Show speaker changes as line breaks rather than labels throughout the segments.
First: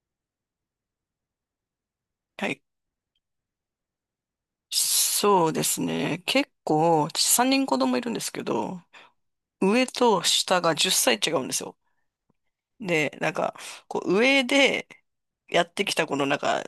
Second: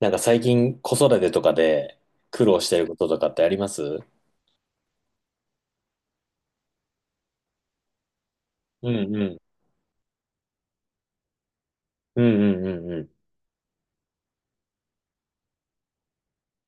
なんか最近子育てとかで苦
は
労
い。
してることとかってありますう
そうですね。結構、私3人子供いるんですけど、
んうん。
上と下が10歳違うんですよ。
うんうんうんう
で、
ん。
なんか、こう上でやってきたこのなんか、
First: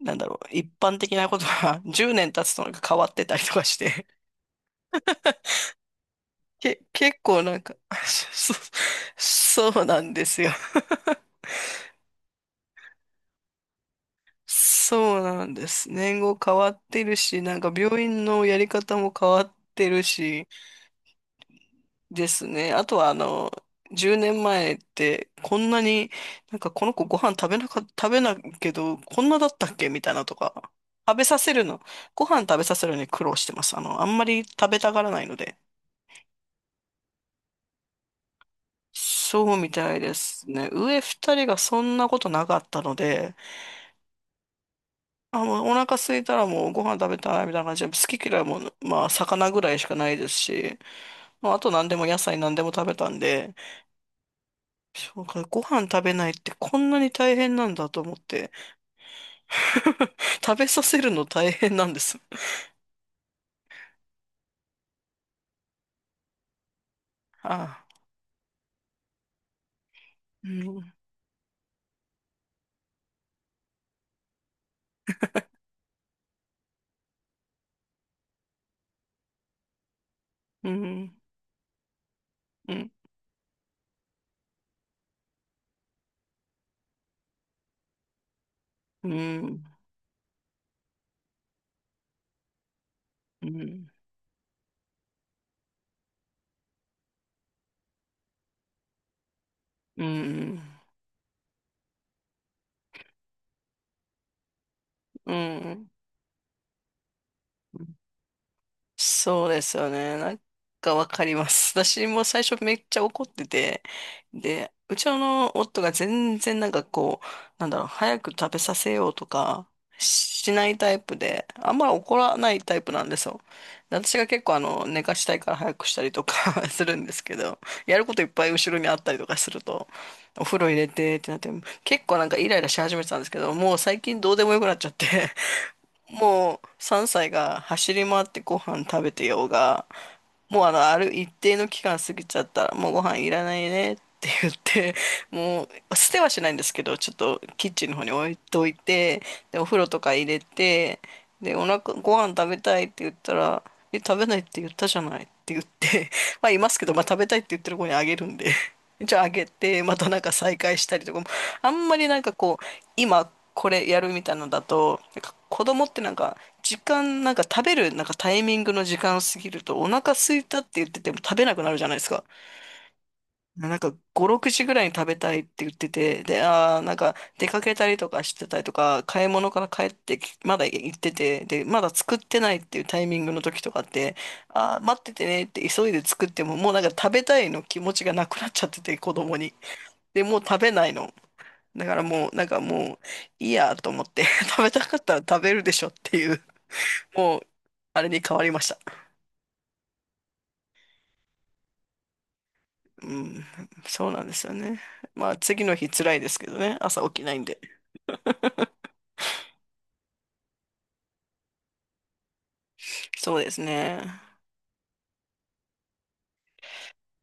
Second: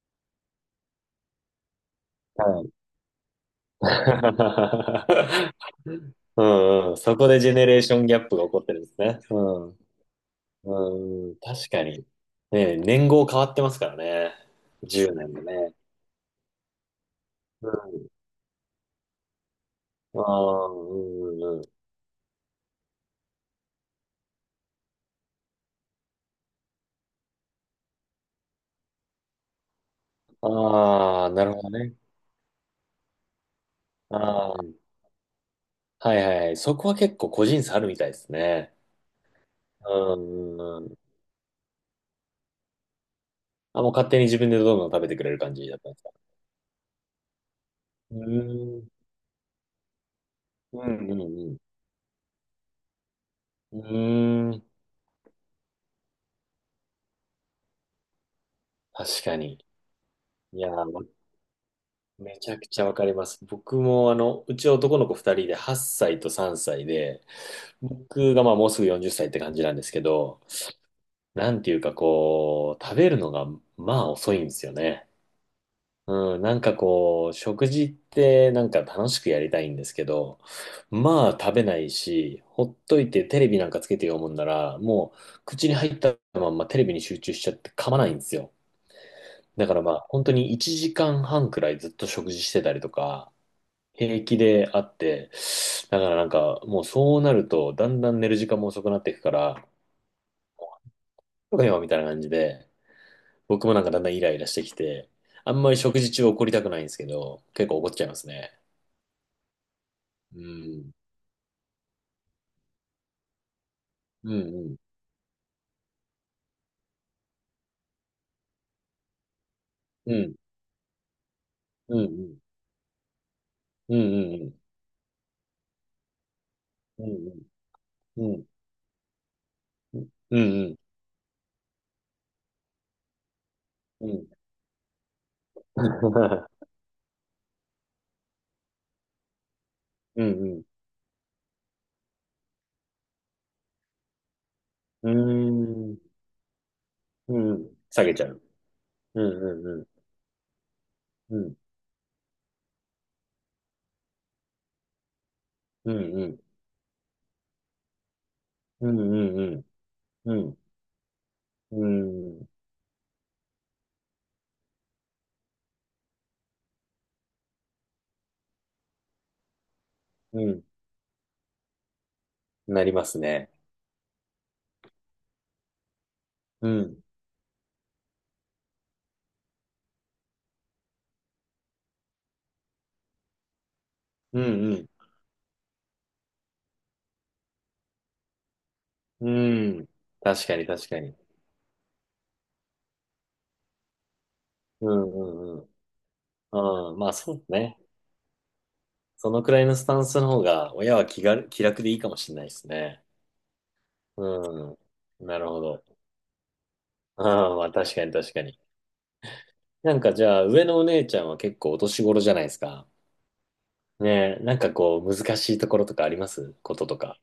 なんだろう、一般的なことが 10年経
は
つとな
い。
んか変わってたりとかして、
う んうん。そ
結
こで
構
ジェ
なん
ネ
か
レーシ ョンギャップが起
そう、
こってるんですね。うん。うん
そうなんですよ。
うん確かに。ね、年号変わってますからね。10
そう
年でね
な
ん
ん
も
で
ね。
す。年号変わってるし、なんか病院のやり方も変わってる
うん。あ
し、
あ、うんうんうん。
ですね。あとは、10年前って、こんなに、なんかこの子ご飯食べないけど、こんなだったっけみたいなとか、食べ
ああ、
さ
な
せ
るほ
る
ど
の、
ね。
ご飯食べさせるのに苦労してます。あんまり
あ
食べ
あ。
たがらないので。
はいはいはい。そこは結構個人差あるみたいですね。
そうみ
う
たいです
んう
ね。
んうん。
上二人がそんなことなかったので、
あ、もう勝手に自分でどんどん食べてくれる
あ、
感
もう
じ
お
だったん
腹
ですか？
空いたらもうご飯食べたいみたいな感じで、
う
好き嫌いも、
ーん、
まあ、魚ぐらいしかないですし、
うん、うん、
ま
う
あ、
ん。
あと何でも野菜何でも食べたんで、
うーん、
そうか、ご飯食べないってこんなに大変なんだと思って。
確かに。
食
い
べ
や
さ
ー、
せ
わ
るの大変なんです。
めちゃくちゃわかります。僕も、うち男の子2人で8歳と3歳で、
ああ。
僕がまあもうすぐ40歳っさいって感じなんですけど、
うん、
なんていうかこう、食べるのがまあ遅いんですよね。うん、なんかこう、食事ってなんか楽しくやりたいんですけど、
うん、
まあ食べないし、ほ
う
っ
ん、
といてテレビなんかつけて読むんなら、もう口に入ったまんまテレビに集中しちゃって噛まないんですよ。
うん、
だからまあ、本当に1時間半くらいずっと食事してたりとか、
うん、うん、
平気であって、だからなんか、もうそうなると、だんだん寝る時間も遅くなっていくから、
うん。
とか今みたいな感じで、僕もなんかだんだんイライラしてきて、
う
あんまり
ん
食事中怒りたくないんですけど、結構怒っちゃいますね。
そうですよね。なん
うん。
かわかります。私も最初めっちゃ怒ってて、
う
で、
ん、
うちの夫が全然なんかこう、なんだろう、早く食べさせようとか
うん、うん、
しないタイプで、あんま
う
怒ら
ん、
ないタイプなんですよ。で
うん、う
私が結
ん、う
構
ん、
寝かしたいから早くしたりとか する
う
んです
ん、
けど、やるこ
う
とい
ん、
っ
うん、
ぱい後ろにあったりとかすると、
う
お風呂入
ん、
れてってなって、結構なんかイライラし始めてたんですけど、もう最
うん、う
近
ん、
どうでもよくなっちゃってもう3歳が走り回ってご飯食べてようが、
う
もう
ん、
ある一定の期間過ぎちゃったら、もうご飯いらないねって言って、
う
も
ん、う
う
ん、
捨てはしないんですけど、ちょっ
う
とキッ
ん
チンの方
下
に
げちゃ
置い
う。
とい
う
て、で、お
ん、う
風
ん、
呂とか入れて、
うん、う
で、
ん、
ご飯食べたいって言ったら、え、食べないって言ったじゃないって言っ
うん、
て、
うん、
まあいますけど、まあ食べたいって言ってる子にあげるんで、
うん う
じゃああげ
ん
て、またなん
う
か
ん。う
再
ん。
会したりとかも、あ
う
んまりなんか
ん。
こう、今これやるみたいなのだと、なんか子供ってなんか、時間、なんか食べる、なんかタイミングの時間過ぎると、お腹空
う
いたっ
ん
て言ってても食べなくなるじゃないですか。
なりますね。
なんか5、6時ぐらいに食べたいって言ってて、で、
う
なん
ん。
か出かけたりとかしてたりとか、買い物から帰ってき、まだ行ってて、で、まだ作ってないっていうタイミングの時とかって、
うん
あー
う
待っててねって急いで作っても、もうなんか食べたいの気持ちがなくなっちゃってて、子
ん。
供に。
うん。
で、もう
確か
食
に
べな
確
い
か
の。
に。
だからもう、なんかもう、いいやと思って、食べた
う
かっ
ん
たら
う
食べ
んう
る
ん。
でしょっていう、
うん。まあ
も
そ
う、
うね。
あれに変わりました。
そのくらいのスタンスの方が、親は気が、気楽でいいかもしれないですね。
うん、そうなんですよ
うん。
ね。まあ、
なるほ
次の
ど。
日辛いですけどね、朝起きないん
ああ
で。
まあ確かに確かに。なんかじゃあ、上のお姉ちゃんは結構お年頃じゃないですか。
そうですね。
ねえ、なんかこう、難しいところとかありますこととか。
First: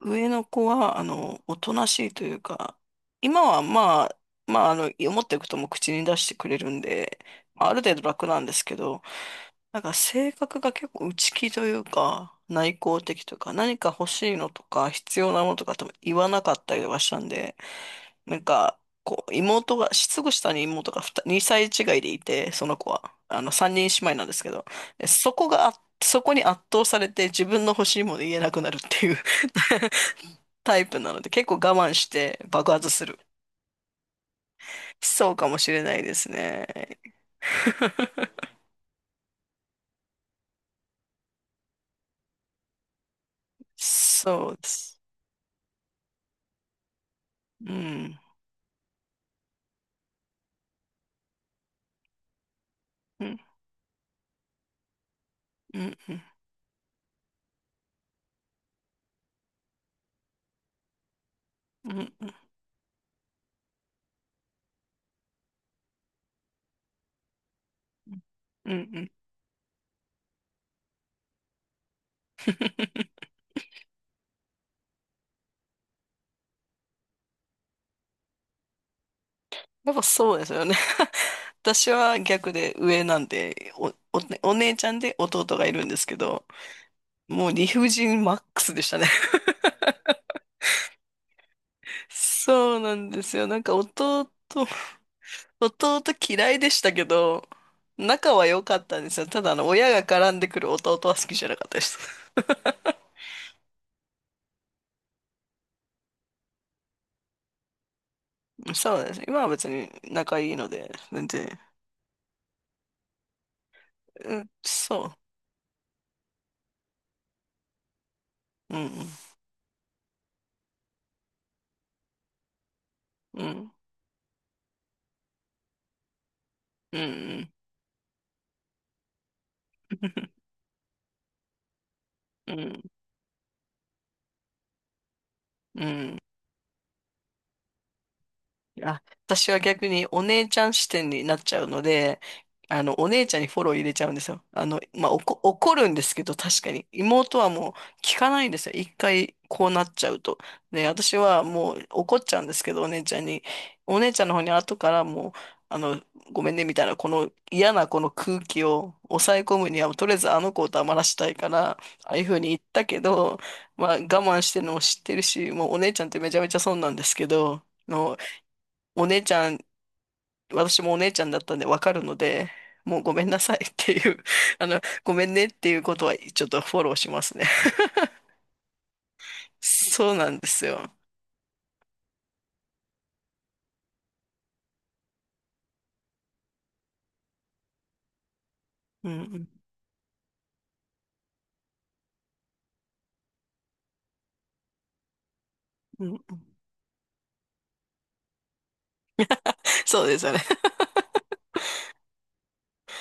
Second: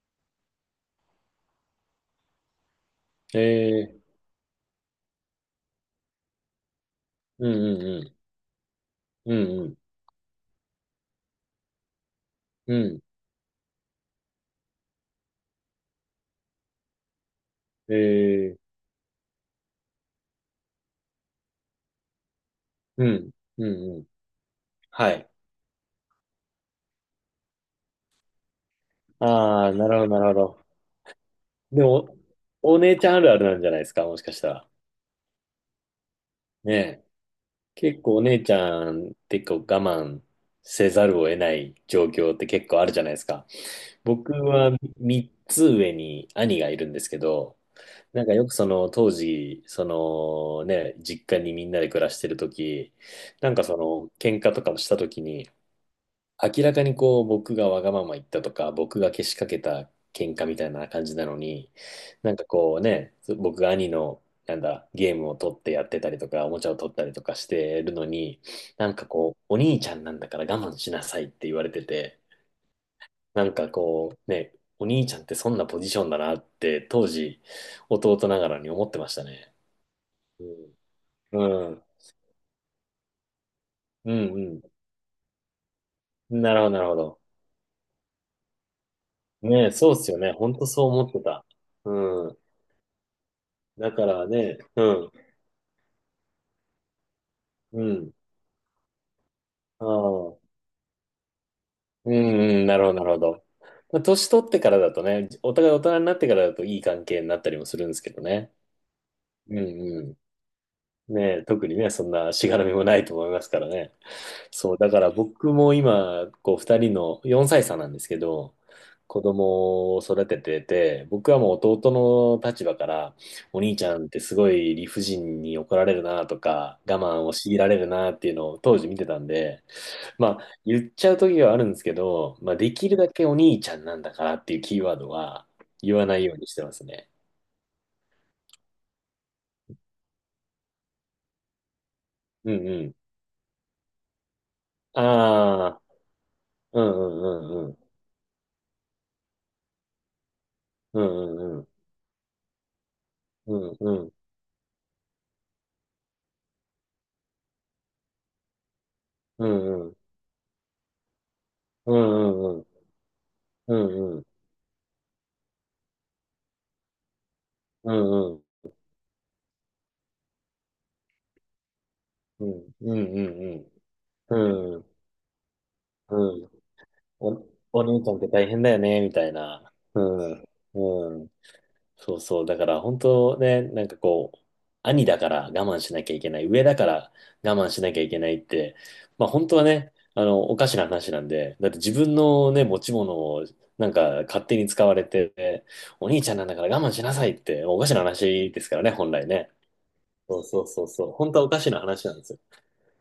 上の子は、おとなしいというか、今は
え
ま
え
あ、まあ、思ってることも口に出してくれるんで、
うん
まあある程
う
度
ん
楽なんですけど、
うん。うん
なんか性格が結構内気というか、
う
内
ん。
向的というか、何か欲しいのとか、必要なものとかとも言わなかったりとかしたんで、
う
なん
ん。ええ
か、こう、すぐ下に妹が2、歳違いでいて、その子
う
は、
ん、う
3人
ん、
姉
うん。
妹なんですけど、で
はい。
そこがあ、そこに圧倒されて自分の欲しいもの言えなくなるっていう
ああ、なるほど、なるほ ど。
タイプなので、結構我
で
慢し
も、
て爆
お
発
姉
す
ちゃん
る。
あるあるなんじゃないですか、もしかしたら。
そうかもしれないですね。
ねえ。結構お姉ち ゃんってこう我慢せざるを得ない状況って結構あるじゃないですか。僕
そうで
は
す。
3つ上に兄がいるんですけど、
うん。
なんかよくその当時、そのね、実家にみんなで暮らしてる時、
うん。
なんかその喧嘩とかもした時に、
うん。うん
明らかにこう僕がわがまま言ったとか僕がけしかけた喧嘩みたいな感じなのに、
うんう
な
ん
んかこうね、僕が兄のなんだゲームを取ってやってたりとかおもちゃを取ったりとかしてるのに、
う
な
ん
ん
う
か
ん
こうお兄ちゃんなんだから我慢しなさいって言われてて、なんかこうね、お兄ちゃんってそんなポジションだなって当時弟ながらに思ってましたね。
やっぱそう
う
ですよね。
ん。うん。
私は逆で上なんで、
う
お、お
ん
姉ちゃんで弟がいるんですけ
うん。
ど、
なるほど、なるほど。
もう理不尽マックスでしたね。
ねえ、そうっすよね。ほんとそう思ってた。うん。
そうなんですよ。なんか
だからね、うん、
弟嫌いでしたけど、
うん、
仲は良かったんですよ。ただ
あ
親が絡
あ、
んでくる弟は好きじゃなかったです。
うん、うん、なるほど、なるほど。まあ、年取ってからだとね、お互い大人になってからだといい関係になったりもするんですけどね。
そうです。今は
うん、
別に
う
仲いいので、
ん。
全
ねえ、
然、
特にね、そんなしがらみもないと思いますからね。
うん、
そう、だから
そ
僕も今、こう、二人の4歳差なんですけど、
う。うん、
子供を育ててて、僕はもう弟の立場から、
う
お
ん、
兄ちゃんってすごい理不尽に怒られるなとか、我
うん、う
慢を強
ん、
いられるなっていうのを当時見てたんで、まあ、言っちゃう時はあるんですけど、
う
まあ、
ん、う
でき
ん。
るだけお兄ちゃんなんだからっていうキーワードは
う
言わな
ん
いようにしてますね。
あ、私は逆にお姉ちゃん視点になっちゃうので、
うんうん。
お姉ちゃんにフォロー入れちゃうんですよ。まあ、怒
ああ、
るんですけど、確か
う
に。
ん
妹は
うんう
もう
ん
聞かないんですよ。一回こうなっちゃうと。で、
う
私
んう
は
んうん。
もう怒っちゃうんですけど、お姉ちゃんに。
うんう
お姉
ん。
ちゃんの方に後からもう、あの、ごめんね、みたいな、この嫌なこの空気を抑え
う
込むに
んう
は、
ん。
とりあえずあの子を黙らしたいから、あ
う
あいうふうに
ん
言
う
っ
ん。
たけど、
う
まあ、我
んうん。
慢してるのも知ってるし、もうお姉ちゃんってめちゃめちゃ損なんですけど、
う
の
んうん
お姉ちゃん、私もお姉ちゃんだったんでわかるので、もうごめんなさい っていう、
う ん。
ごめんねっていうことは
う
ちょっ
ん。
とフォローしますね。
お、お兄ちゃんって大変だよね、みたい な。
そう
う
なん
ん。
ですよ。
うん。そうそう。だから本当ね、なんかこう、兄だから我慢しなきゃいけない、上だから我慢しなきゃいけないって、
う
まあ本
ん、
当はね、おかしな話なんで、だって自分のね、持ち物をなんか勝手に使われて、
うん、
お
う
兄ちゃん
ん
なんだから我慢しなさいって、おかしな話ですからね、本来ね。
そうですよね。
そう そうそうそう。本当はおかしな話なんですよ。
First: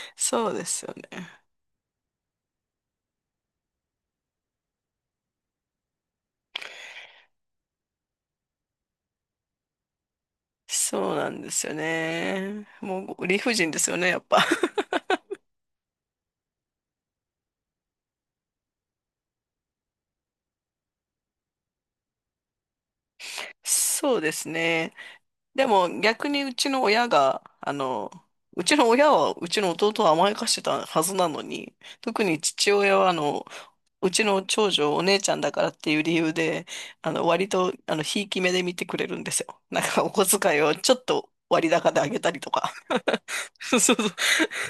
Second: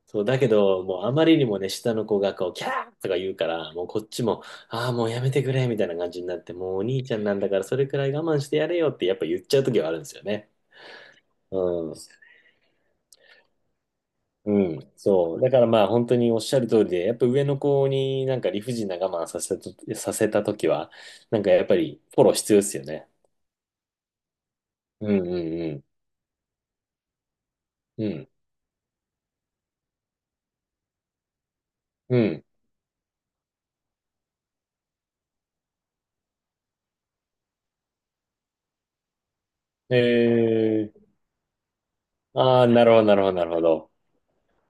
そう、だけ
そうで
ど、
すよ
もうあまり
ね。
にもね、下の子がこう、キャーとか言うから、もうこっちも、ああ、もうやめてくれ、みたいな感じになって、もうお兄ちゃんなんだから、それくらい我慢してやれよって、やっぱ言っちゃう時はあるんですよね。
そうなんで
う
すよ
ん。
ね。もう理不尽ですよね、やっぱ。
うん。そう。だからまあ、本当におっしゃる通りで、やっぱ上の子になんか理不尽な我慢させた、させた時は、なんかやっぱりフォロー必要ですよね。
そうですね。
うん
で
うん
も逆に
うん。うん。
うちの親はうちの弟を甘やかしてたはずなのに、
う
特に
ん。
父親はうちの長女、お姉ちゃんだからっていう理由で、割と、ひいき目で見てくれるんですよ。なんか、お小遣いをちょ
え
っと割高であげたり
ー、
と
ああ、
か。
なるほど、なるほど、なる ほ
そう
ど。
そ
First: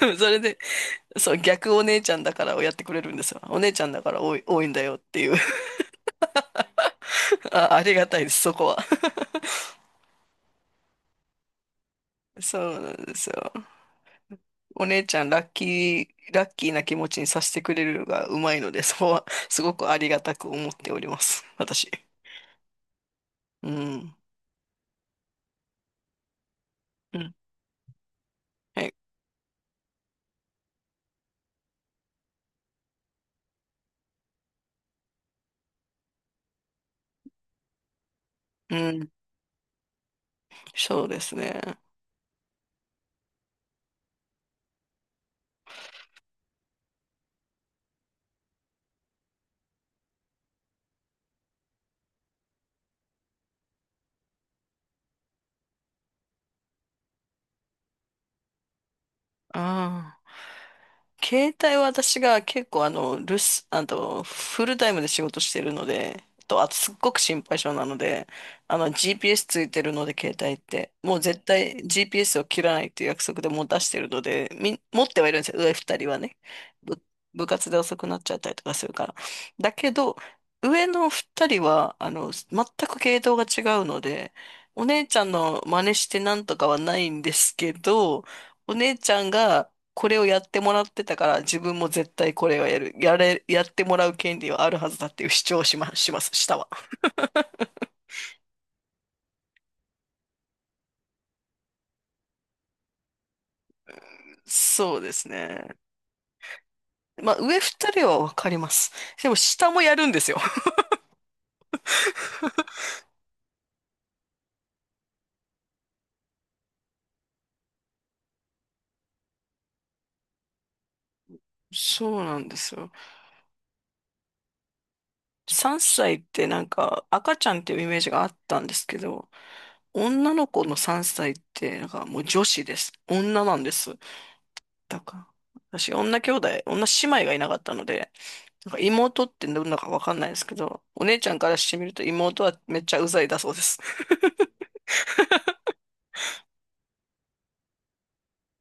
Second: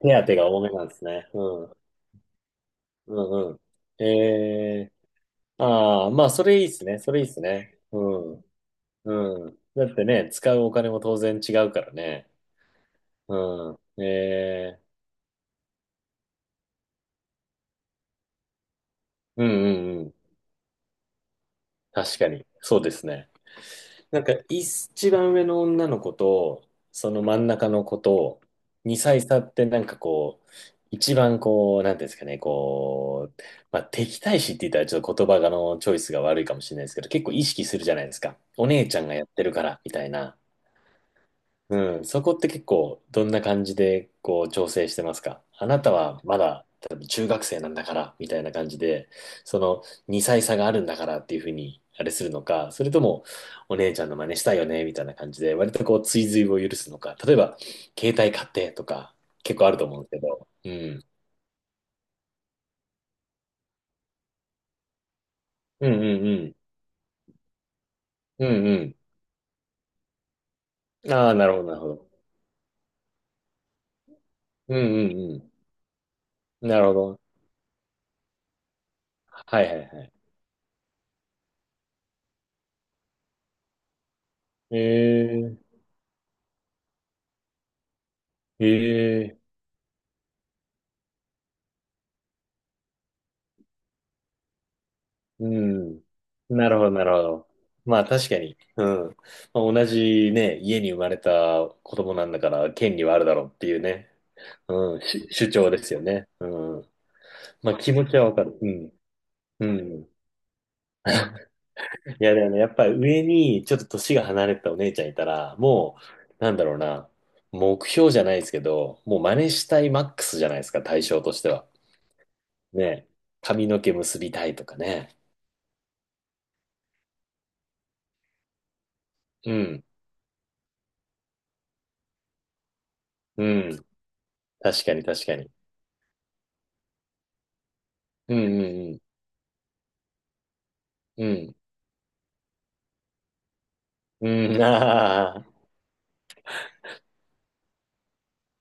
手当
そ
て
れ
が
で、
多めなんですね。
そう、
う
逆
ん。
お姉ちゃんだからをやってくれる
う
んですよ。
ん
お
う
姉ちゃんだ
ん。
から多いんだ
え
よ
ー
っていう。
ああ、まあ、それいいっすね。それいいっす ね。
あり
う
がたいです、
ん。
そこは。
うん。だってね、使うお金も当然違うからね。
そうなんですよ。
うん。え
お
え
姉ちゃん、ラッキーな気持ちにさせてくれるのがうまいので、そこは、
うんう
すごくあ
んう
り
ん。
がたく思っております。私。
確かに。そうですね。
うん。
なんか、一番上の女の子と、そ
う
の
ん。
真ん中の子と、
はい。
2歳差ってなんかこう、一番こう、なんていうんですかね、こう、まあ、敵対視って言ったらちょっと言葉がのチョイスが悪いかもしれないですけど、結構意識するじゃないですか。お姉
う
ちゃ
ん。
んがやってるから、みたいな。
そうですね。
うん、そこって結構どんな感じでこう調整してますか？あなたはまだ多分中学生なんだからみたいな感じで、その2歳差があるんだからっていうふうにあれするのか、それともお姉ちゃんの真似したいよねみたいな感じで割とこう追随を許すのか、例えば携帯買ってとか
あ
結構あると思うんですけ
あ。
ど、うん。
携帯は私が結構あと、フルタイムで仕事してるの
うんう
で、
んうん。
と、あとすっごく心配性なので、
うん
GPS ついてるので、携帯って。
うん。
もう
ああ、
絶
なるほどな
対
るほど。
GPS を切らないっていう約束でもう出してるので、
うん
持ってはい
う
るんです
ん
よ、上二人はね。
うん。なるほ
部、
ど。
部活で遅くなっちゃったりとかするから。
はい
だ
はい
け
はい。
ど、上の二人は、全く系統が違うので、お姉ちゃん
え
の
え
真似してなんとかはないんですけど、お姉ちゃん
ええ
が、これをやってもらってたから自分も絶対これをやる、やれ、やってもらう権利はあるはずだっていう主
う
張を
ん。
します、下は。
なるほど、なるほど。まあ確かに。うん。まあ、同じね、家に生まれた子供なんだから権利はあるだろうっていうね。
そ
う
う
ん。
で
し
す
主張
ね。
ですよね。うん。
まあ上
まあ
二
気
人
持ち
は
は
わ
わか
かり
る。う
ます。
ん。
でも
う
下もやる
ん。
んですよ。
いやでもね、やっぱり上にちょっと年が離れたお姉ちゃんいたら、もう、なんだろうな。目標じゃないですけど、もう真似したいマックスじゃないですか、対象としては。
そうなんですよ。
ね。髪の毛結びたいとかね。
3歳ってなんか赤ちゃんっていうイメージがあったんですけど、
うん。
女の子の3歳ってなんかもう女子です。女
う
なんで
ん。
す。
確か
だ
に
か
確かに。
ら、私女兄弟、女姉妹がいなかったので、
うん
なんか
うん
妹ってどんなかわかんないですけど、お姉
う
ちゃんか
ん。
らしてみると妹はめっちゃうざいだそうです。
うん。あ